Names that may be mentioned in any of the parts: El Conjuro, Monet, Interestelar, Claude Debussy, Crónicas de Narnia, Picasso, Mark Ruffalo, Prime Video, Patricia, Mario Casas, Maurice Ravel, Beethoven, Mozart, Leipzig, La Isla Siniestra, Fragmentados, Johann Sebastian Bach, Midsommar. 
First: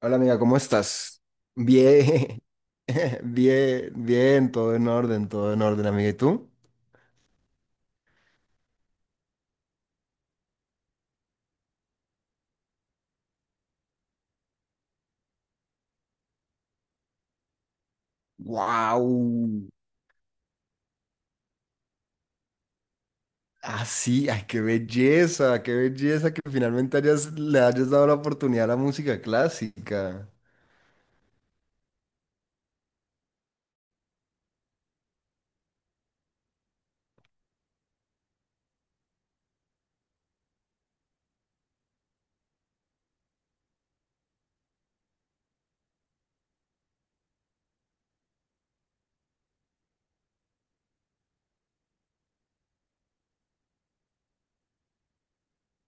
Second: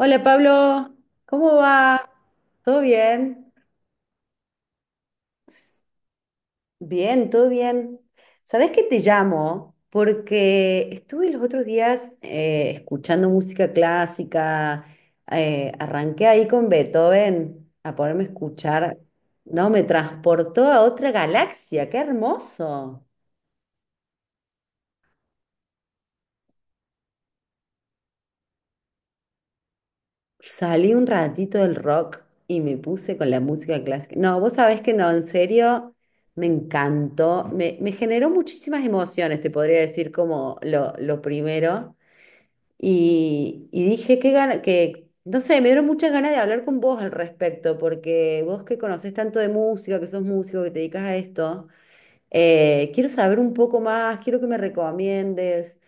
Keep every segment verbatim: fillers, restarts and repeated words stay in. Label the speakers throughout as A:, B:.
A: Hola amiga, ¿cómo
B: Pablo,
A: estás?
B: ¿cómo va?
A: Bien,
B: ¿Todo bien?
A: bien, bien, todo en orden, todo en orden, amiga. ¿Y tú?
B: Bien, todo bien. ¿Sabés que te llamo? Porque estuve los otros días eh, escuchando música clásica, eh, arranqué ahí con Beethoven a ponerme a escuchar. No,
A: ¡Wow!
B: me transportó a otra galaxia, qué hermoso.
A: Así, ay, qué belleza, qué belleza que finalmente hayas, le hayas dado la oportunidad a la música clásica.
B: Salí un ratito del rock y me puse con la música clásica. No, vos sabés que no, en serio, me encantó. Me, me generó muchísimas emociones, te podría decir como lo, lo primero. Y, y dije que gana, que, no sé, me dieron muchas ganas de hablar con vos al respecto, porque vos que conocés tanto de música, que sos músico, que te dedicas a esto, eh, quiero saber un poco más, quiero que me recomiendes.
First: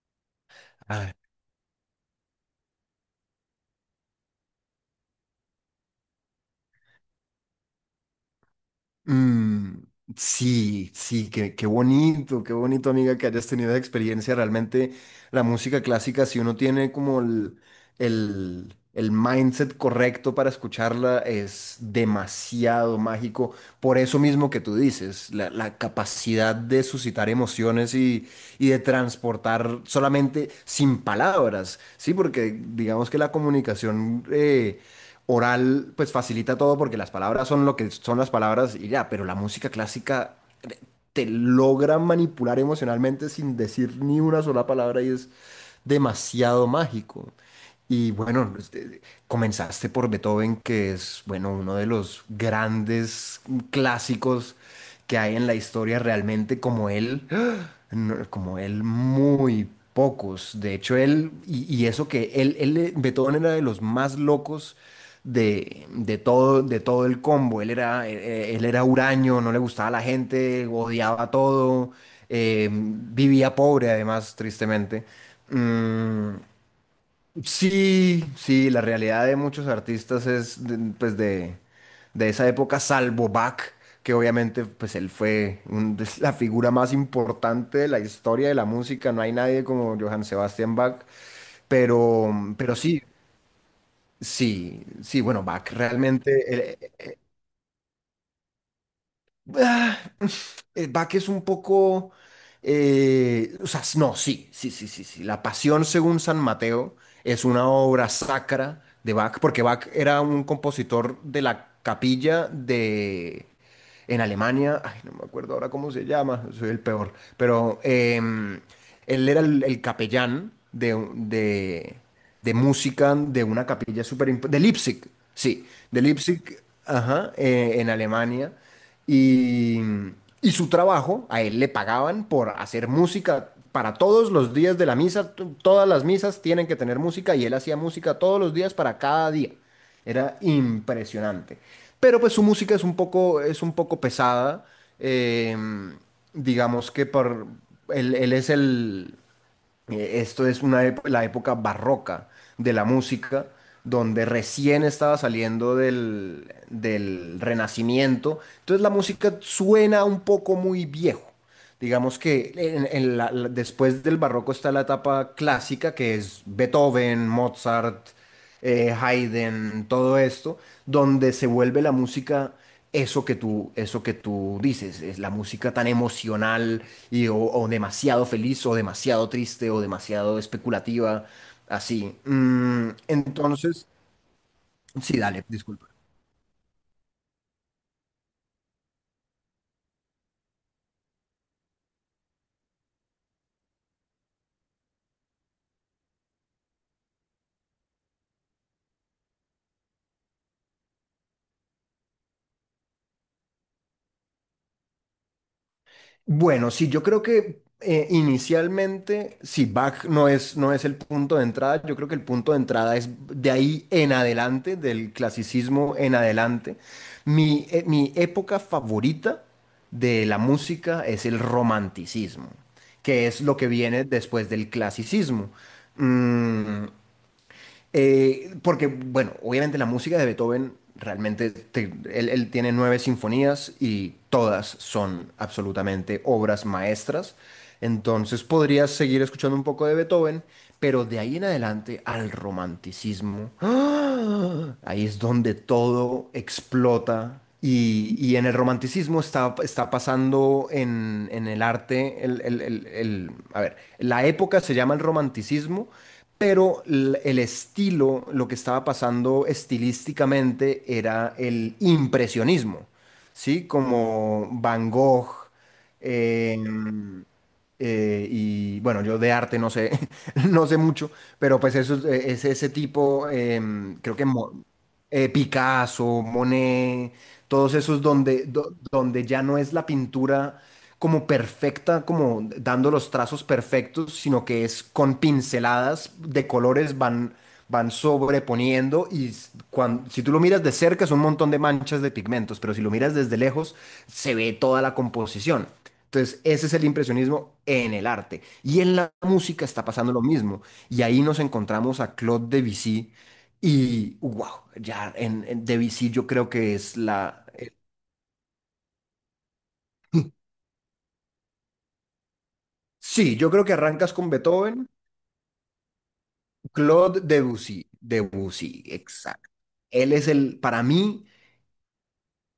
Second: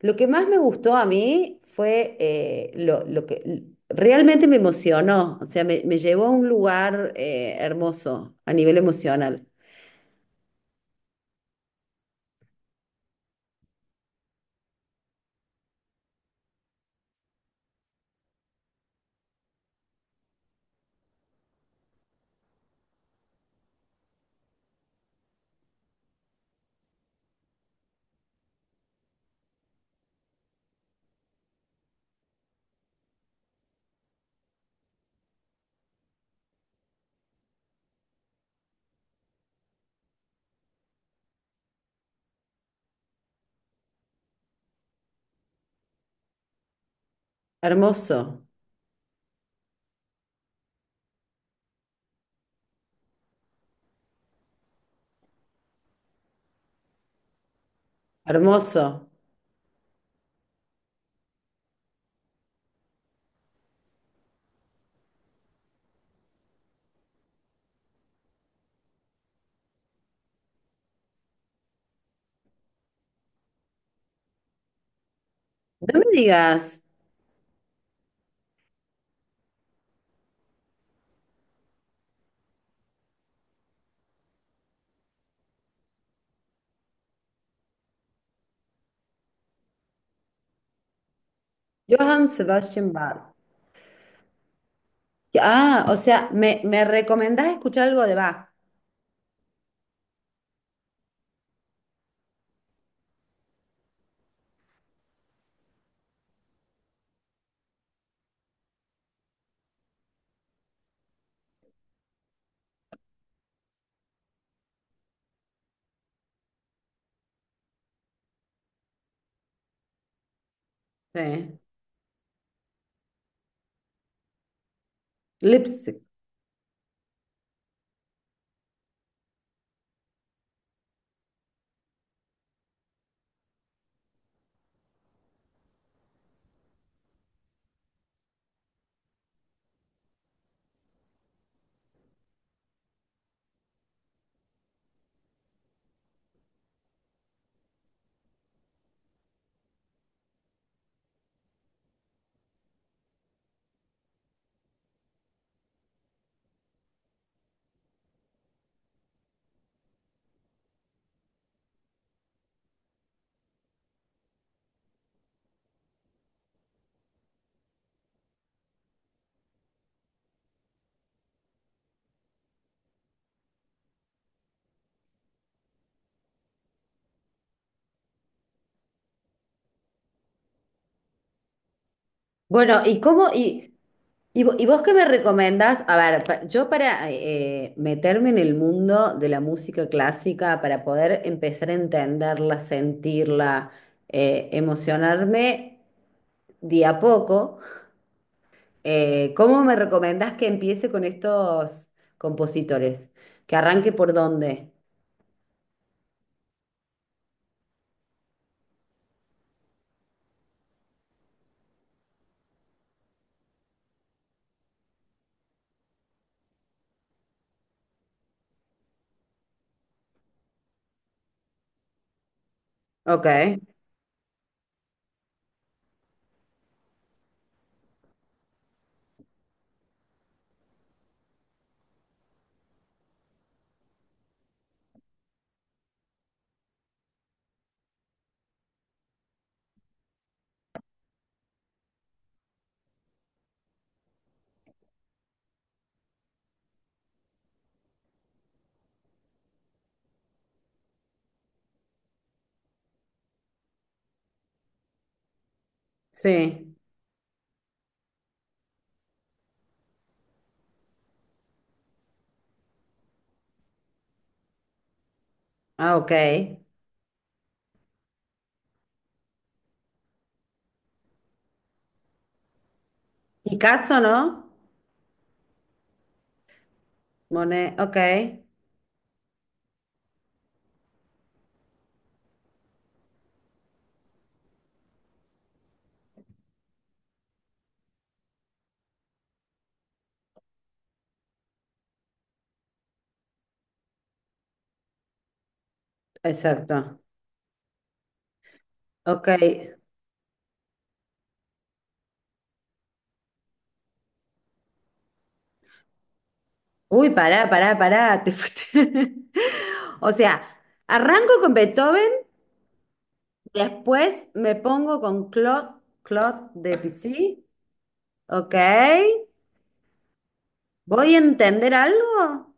B: Lo que más me gustó a mí fue eh, lo, lo que... Realmente me emocionó, o sea, me, me llevó a un lugar eh, hermoso a nivel emocional.
A: Mm, sí, sí, qué, qué bonito, qué bonito, amiga, que hayas tenido esa experiencia. Realmente la música clásica, si uno tiene como el, el, el mindset correcto para escucharla, es demasiado mágico. Por eso mismo que tú dices, la, la capacidad de suscitar emociones y, y de transportar solamente sin palabras, ¿sí? Porque digamos que la comunicación eh, oral pues facilita todo porque las palabras son lo que son las palabras y ya, pero la música clásica te logra manipular emocionalmente sin decir ni una sola palabra y es demasiado mágico. Y
B: Hermoso,
A: bueno, este, comenzaste por Beethoven, que es, bueno, uno de los grandes clásicos que hay en la historia realmente como él no- como él,
B: hermoso.
A: muy pocos. De hecho, él, y, y eso que él, él, eh, Beethoven era de los más locos de, de todo, de todo el combo. Él era, eh, eh, él era huraño, no le gustaba la gente, odiaba todo, eh, vivía pobre además, tristemente.
B: No me
A: Mm,
B: digas.
A: sí, sí, la realidad de muchos artistas es de- pues de, de esa época, salvo Bach, que obviamente pues él fue un- es la figura más importante de la historia de la música, no hay nadie como Johann Sebastian Bach,
B: Johann
A: pero, pero,
B: Sebastian
A: sí,
B: Bach.
A: sí, sí, bueno, Bach
B: Ah, o sea, me,
A: realmente,
B: me recomendás escuchar algo de Bach.
A: él- eh, Bach es un poco, eh, o sea, no, sí, sí, sí, sí, sí. La Pasión según San Mateo es una obra sacra de Bach, porque Bach era un compositor de la capilla de, en Alemania, ay, no me acuerdo ahora cómo se llama, soy el peor, pero em, él era el, el capellán de, un-
B: Sí.
A: de, de música de una capilla súper importante, de Leipzig, sí, de
B: Leipzig.
A: Leipzig, ajá, eh, en Alemania, y, y su trabajo, a él le pagaban por hacer música. Para todos los días de la misa, t- todas las misas tienen que tener música y él hacía música todos los días para cada día. Era impresionante. Pero pues su música es un poco, es un poco pesada. eh, digamos que por, él, él es el. eh, Esto es una, ép- la época barroca de la música, donde recién estaba saliendo del, del Renacimiento. Entonces la música suena un poco muy viejo. Digamos que en- en la- la- después del barroco está la etapa clásica, que es Beethoven, Mozart, eh, Haydn, todo esto, donde se vuelve la música eso que tú, eso que tú dices, es la música tan emocional y o, o demasiado feliz o demasiado triste o demasiado especulativa, así.
B: Bueno,
A: Mm,
B: ¿y cómo? ¿Y,
A: entonces,
B: y, vo- y vos qué me
A: sí, dale,
B: recomendás?
A: disculpa.
B: A ver, pa- yo para eh, meterme en el mundo de la música clásica, para poder empezar a entenderla, sentirla, eh, emocionarme. De a poco, eh, ¿cómo me recomendás que empiece con estos compositores? ¿Que arranque por dónde?
A: Bueno, sí, yo creo que eh, inicialmente, si Bach no es, no es el punto de entrada, yo creo que el punto de entrada es de ahí en adelante, del clasicismo en adelante. Mi, eh, mi época favorita de la música es el romanticismo,
B: Ok,
A: que es lo que viene después del clasicismo. Mm, eh, Porque, bueno, obviamente la música de Beethoven realmente, te- él, él tiene nueve sinfonías y todas son absolutamente obras maestras. Entonces podrías seguir escuchando un poco de Beethoven, pero de ahí en adelante al romanticismo. ¡Ah! Ahí es donde todo explota. Y, y en el romanticismo está, está pasando en, en el arte, el, el- el- el- a ver, la época se llama el romanticismo,
B: sí.
A: pero l- el estilo, lo que estaba pasando estilísticamente era el impresionismo, ¿sí? Como Van Gogh.
B: Ah, ok.
A: em, eh, y bueno, yo de arte no sé, no sé mucho, pero pues eso es, eh, es ese tipo, em,
B: Picasso,
A: creo que
B: ¿no?
A: Mo- eh, Picasso, Monet, todos
B: Monet, ok.
A: esos donde, do- donde ya no es la pintura como perfecta, como dando los trazos perfectos, sino que es con pinceladas de colores van, van, sobreponiendo y s- cuan- si tú lo miras de cerca es un montón de manchas de pigmentos, pero si lo miras desde lejos se ve toda la composición. Entonces, ese es el
B: Exacto.
A: impresionismo en el arte. Y en la
B: Ok.
A: música está pasando lo mismo. Y ahí nos encontramos a Claude Debussy. Y, wow, ya en, en Debussy yo creo que es
B: Uy,
A: la.
B: pará, pará, pará, te fuiste. O sea, arranco con Beethoven,
A: Sí, yo creo que arrancas
B: después
A: con
B: me
A: Beethoven.
B: pongo con Claude, Claude
A: Claude
B: Debussy,
A: Debussy.
B: ok.
A: Debussy, exacto. Él es el, para
B: ¿Voy a
A: mí,
B: entender algo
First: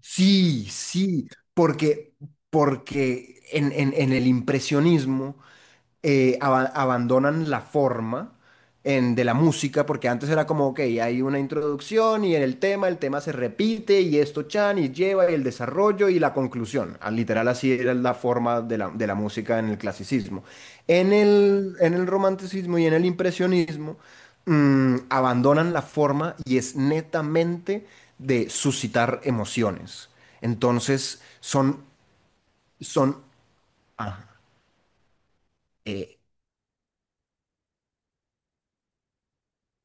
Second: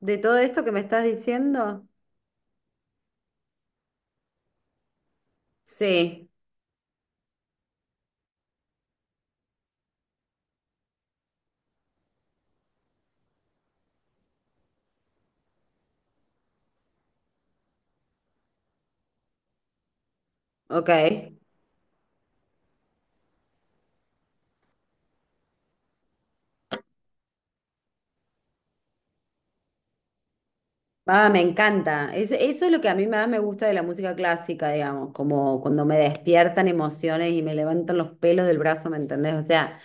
B: de todo esto
A: sí,
B: que me estás
A: sí,
B: diciendo?
A: porque, porque en, en en el impresionismo.
B: Sí,
A: Eh, aba- abandonan la forma en- de la música, porque antes era como, ok, hay una introducción y en el tema, el tema se repite y esto chan y lleva y el desarrollo y la conclusión. Ah, literal así era la forma de la, de la música en el clasicismo.
B: ok.
A: En el, en el romanticismo y en el impresionismo, mm, abandonan la forma y es netamente de suscitar emociones. Entonces,
B: Ah, me
A: son,
B: encanta. Es- eso es lo que a mí
A: son,
B: más me gusta de la música
A: ah,
B: clásica, digamos, como cuando me
A: eh,
B: despiertan emociones y me levantan los pelos del brazo, ¿me entendés? O sea,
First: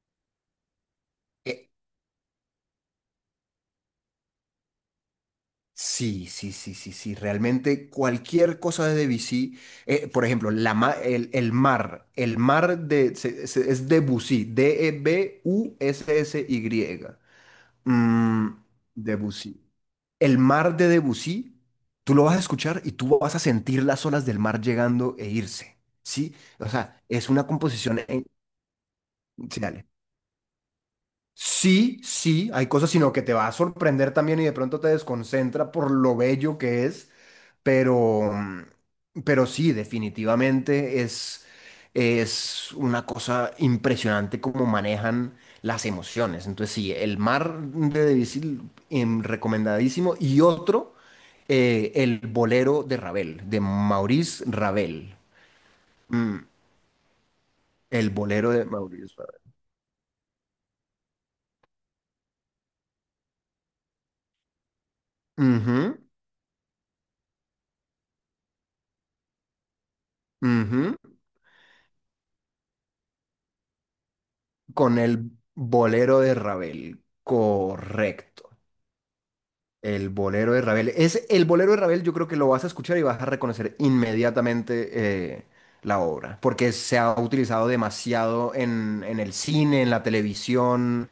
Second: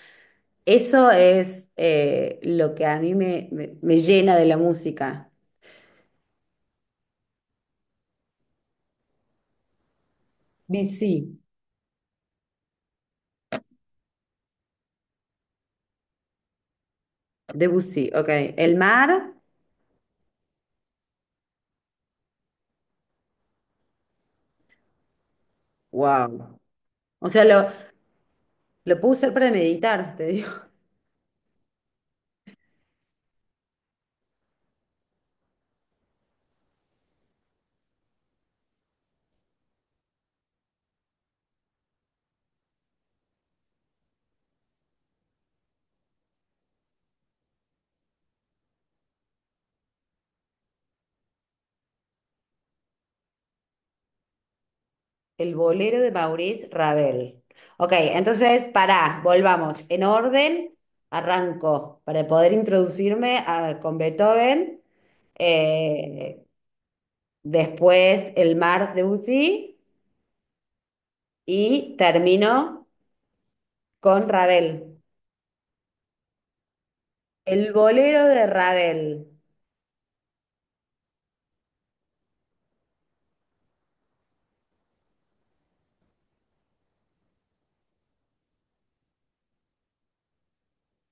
B: eso es
A: e-
B: eh, lo que a mí me, me, me llena de la música.
A: sí, sí, sí, sí, sí. Realmente cualquier cosa de Debussy, eh, por ejemplo, la ma- el,
B: Debussy,
A: el mar, el mar de, se- se- es Debussy, D E B U S S Y.
B: Debussy, ok.
A: Mm,
B: El mar,
A: Debussy. El mar de Debussy, tú lo vas a escuchar y tú vas a sentir las olas del mar llegando e irse, ¿sí?
B: wow.
A: O sea,
B: O
A: es
B: sea,
A: una
B: lo,
A: composición. En,
B: lo puedo usar para
A: sí, dale.
B: meditar, te digo.
A: Sí, sí, hay cosas, sino que te va a sorprender también y de pronto te desconcentra por lo bello que es, pero, mm, pero sí, definitivamente es, es una cosa impresionante cómo manejan las emociones. Entonces sí, el mar de Debussy, em, recomendadísimo, y otro, eh, el bolero de Ravel, de Maurice Ravel.
B: El bolero de
A: Mm,
B: Maurice Ravel. Ok,
A: el bolero de
B: entonces,
A: Maurice
B: pará,
A: Ravel.
B: volvamos. En orden, arranco para poder introducirme a- con Beethoven.
A: Ujú,
B: eh, Después el mar de Debussy
A: ujú.
B: y termino con
A: Con
B: Ravel.
A: el bolero de Ravel,
B: El bolero de
A: correcto.
B: Ravel.
A: El bolero de Ravel. Es el bolero de Ravel, yo creo que lo vas a escuchar y vas a reconocer inmediatamente eh, la obra, porque se ha utilizado demasiado en, en el cine, en la televisión.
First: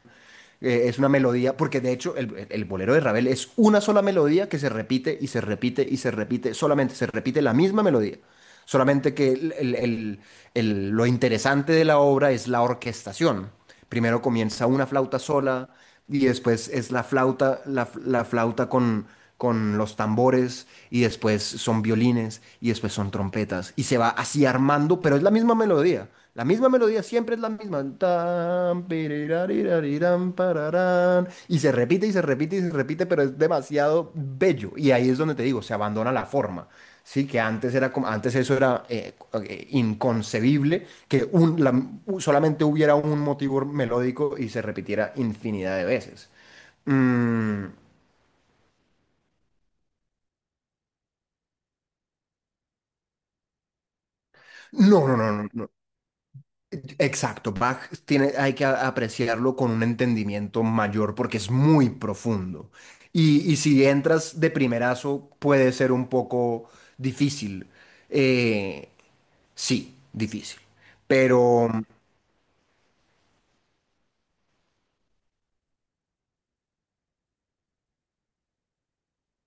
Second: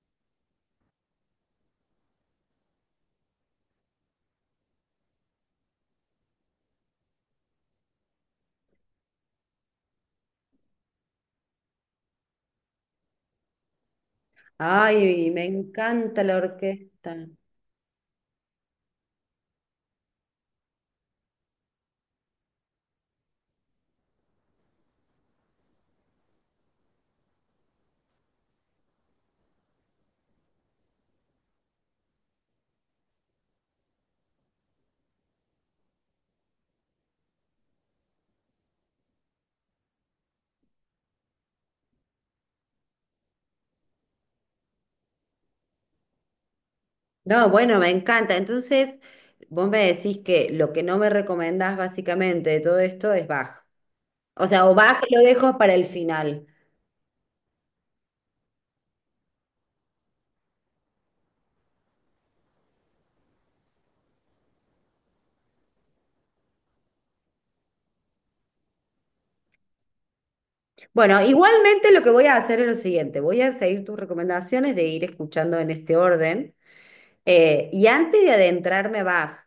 A: eh, Es una melodía, porque de hecho el, el bolero de Ravel es una sola melodía que se repite y se repite y se repite, solamente se repite la misma melodía. Solamente que el- el- el- el- lo interesante de la obra es la orquestación. Primero comienza una flauta
B: Ay, me
A: sola y
B: encanta la
A: después es la
B: orquesta.
A: flauta, la, la flauta con, con los tambores y después son violines y después son trompetas y se va así armando, pero es la misma melodía. La misma melodía siempre es la misma. Tan, pirirarirarirán, pararán. Y se repite y se repite y se repite, pero es demasiado bello. Y ahí es donde te digo, se abandona la forma. Sí, que antes era como, antes eso era eh, eh, inconcebible que un, la- solamente hubiera un motivo melódico y se repitiera infinidad de veces.
B: No,
A: Mm,
B: bueno, me encanta. Entonces, vos me decís que lo que no me recomendás básicamente de todo esto es Bach. O sea, o bajo
A: no, no,
B: lo
A: no, no,
B: dejo
A: no.
B: para el final.
A: Exacto, Bach tiene, hay que a- apreciarlo con un entendimiento mayor porque es muy profundo. Y, y si entras de primerazo puede ser un poco difícil. Eh, sí, difícil.
B: Bueno,
A: Pero mm,
B: igualmente lo que voy a hacer es lo siguiente: voy a seguir tus recomendaciones de ir escuchando en este orden. Eh, y antes de adentrarme a Bach,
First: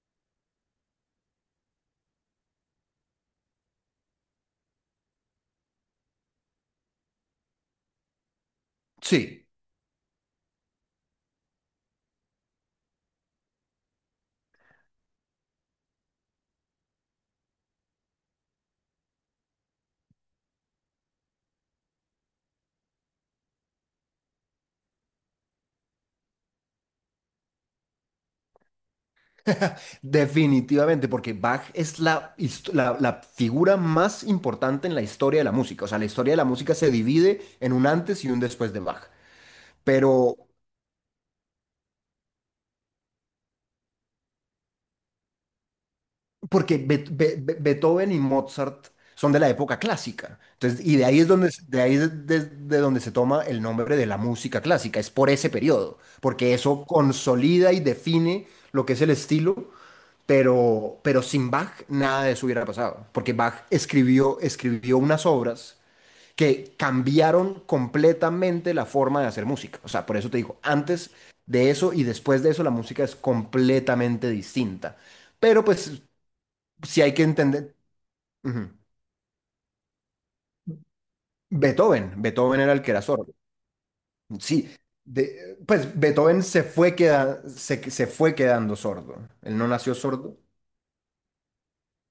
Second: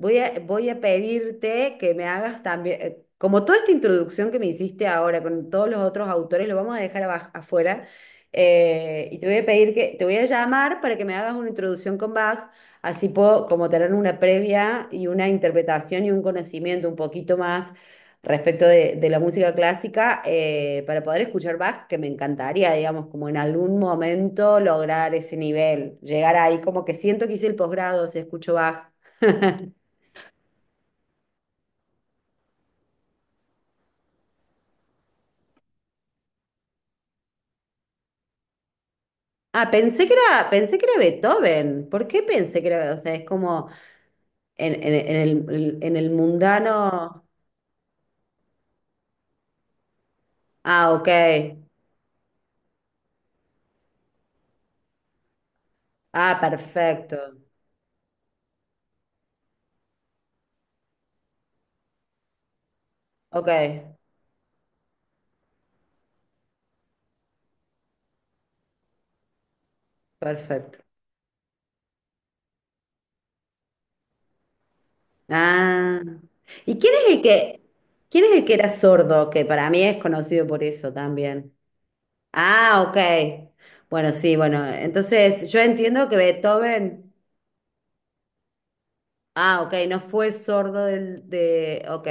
B: Voy a, voy a pedirte que me hagas también, eh, como toda esta introducción que me hiciste ahora con todos los otros autores, lo vamos a dejar abaj- afuera, eh, y te voy a
A: sí.
B: pedir que, te voy a llamar para que me hagas una introducción con Bach, así puedo como tener una previa y una interpretación y un conocimiento un poquito más respecto de, de la música clásica, eh, para poder escuchar Bach, que me encantaría, digamos, como en algún momento lograr ese nivel, llegar ahí, como que siento que hice el posgrado si escucho Bach.
A: Definitivamente, porque Bach es la, hist- la, la figura más importante en la historia de la música. O sea, la historia de la música se divide en un antes y un después de Bach.
B: Ah, pensé que
A: Pero
B: era, pensé que era Beethoven. ¿Por qué pensé que era? O sea, es como en, en- en el, en el
A: porque Be-
B: mundano.
A: Be- Be- Beethoven y Mozart son de la época clásica. Entonces,
B: Ah,
A: y de
B: ok.
A: ahí es donde, se- de ahí es de, de donde se toma el nombre de la música clásica. Es por ese periodo,
B: Ah,
A: porque eso
B: perfecto.
A: consolida y define lo que es el estilo. Pero, pero sin Bach nada de eso hubiera pasado, porque
B: Ok,
A: Bach escribió, escribió unas obras que cambiaron completamente la forma de hacer música. O sea, por eso te digo,
B: perfecto.
A: antes de eso y después de eso la música es completamente distinta. Pero
B: Ah.
A: pues
B: ¿Y quién
A: sí hay
B: es el
A: que
B: que,
A: entender.
B: quién es el que era
A: Ujú.
B: sordo? Que para mí es conocido por eso también.
A: Beethoven, Beethoven era el
B: Ah,
A: que
B: ok.
A: era sordo.
B: Bueno, sí, bueno.
A: Sí,
B: Entonces,
A: de-
B: yo
A: pues
B: entiendo que
A: Beethoven se fue,
B: Beethoven.
A: queda- se, se fue quedando sordo. Él
B: Ah,
A: no
B: ok,
A: nació
B: no fue
A: sordo,
B: sordo del, de. Ok.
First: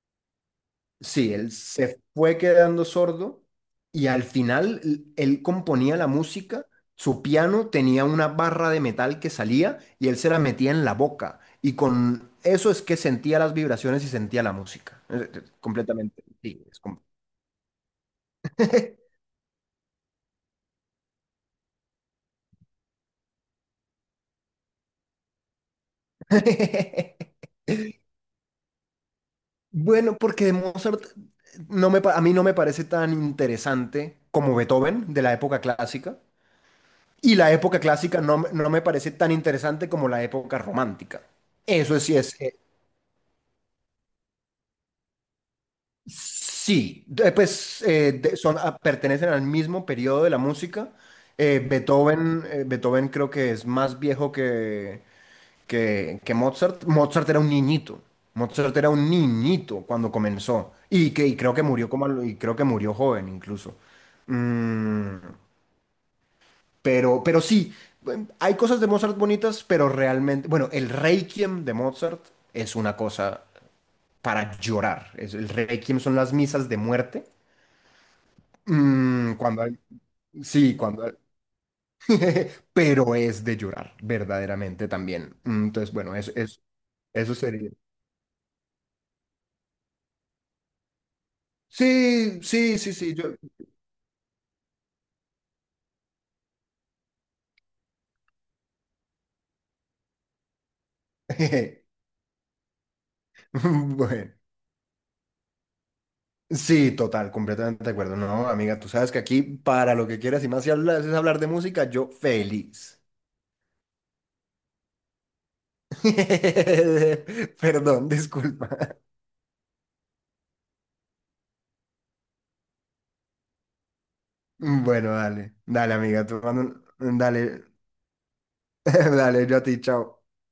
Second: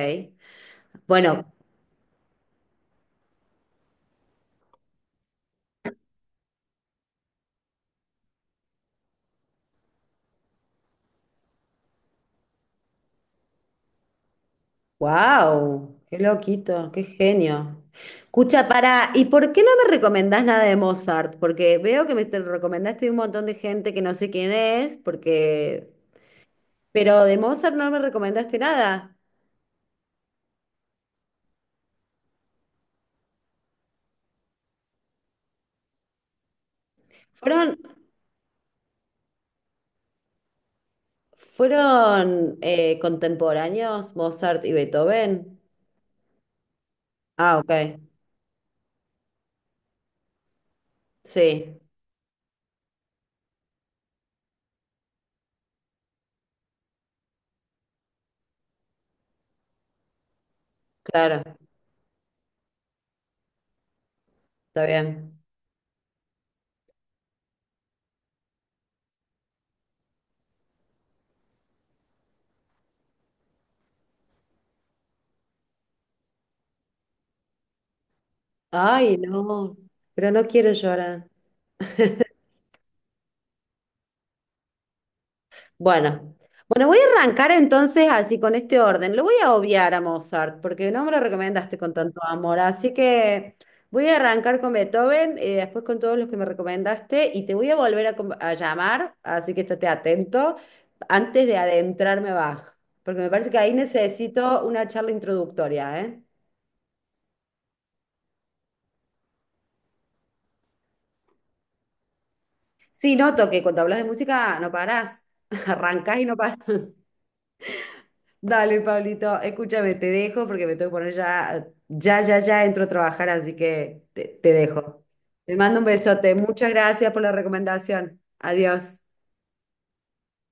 A: sí,
B: Bueno.
A: él se fue quedando sordo y al final l- él componía la música, su piano tenía una barra de metal que salía y él se la metía en la boca y con eso es que sentía las vibraciones y sentía la música. Eh, eh,
B: Wow, qué
A: Completamente. Sí, es
B: loquito,
A: com-
B: qué genio. Escucha, para, ¿y por qué no me recomendás nada de Mozart? Porque veo que me te recomendaste un montón de gente que no sé quién es, porque... pero de Mozart no me recomendaste nada.
A: Bueno, porque de Mozart no me, pa- a mí no me parece tan interesante como Beethoven de la época clásica y la
B: ¿Fueron,
A: época clásica no, me- no me parece tan interesante como la época romántica. Eso sí es, eh,
B: ¿fueron eh, contemporáneos Mozart y Beethoven?
A: sí, de-
B: Ah, ok.
A: pues eh, de- son, ah, pertenecen al mismo periodo de la música. Eh,
B: Sí,
A: Beethoven, eh, Beethoven creo que es más viejo que, que, que Mozart. Mozart era un niñito. Mozart era un niñito cuando comenzó. Y, que, y
B: claro,
A: creo que murió como, a lo- y creo que murió joven incluso.
B: está
A: Mm,
B: bien.
A: pero, pero sí, bueno, hay cosas de Mozart bonitas, pero realmente, bueno, el Requiem de Mozart es una cosa para llorar. Es, el Requiem son las misas de muerte.
B: Ay,
A: Mm, cuando
B: no,
A: hay-
B: pero no quiero
A: sí, cuando hay-
B: llorar.
A: pero es de llorar, verdaderamente también. Mm, Entonces, bueno, eso,
B: Bueno,
A: eso,
B: bueno, voy a
A: eso
B: arrancar
A: sería.
B: entonces así con este orden. Lo voy a obviar a Mozart porque no me lo recomendaste con tanto
A: Sí,
B: amor,
A: sí, sí,
B: así
A: sí, yo.
B: que voy a arrancar con Beethoven, eh, después con todos los que me recomendaste y te voy a volver a, com- a llamar, así que estate atento antes de adentrarme a Bach, porque me parece que ahí
A: Bueno,
B: necesito una charla introductoria, ¿eh?
A: sí, total, completamente de acuerdo. No, amiga, tú sabes que aquí para lo que quieras y más si hablas es hablar de música, yo feliz.
B: Sí, noto que cuando hablas de música no parás, arrancás y no parás.
A: Perdón, disculpa.
B: Dale, Pablito, escúchame, te dejo porque me tengo que poner ya, ya, ya, ya entro a trabajar, así que te, te dejo.
A: Bueno, dale,
B: Te mando un
A: dale, amiga,
B: besote.
A: tú
B: Muchas
A: mando
B: gracias
A: un-
B: por la
A: dale,
B: recomendación. Adiós.
A: dale, yo a ti, chao.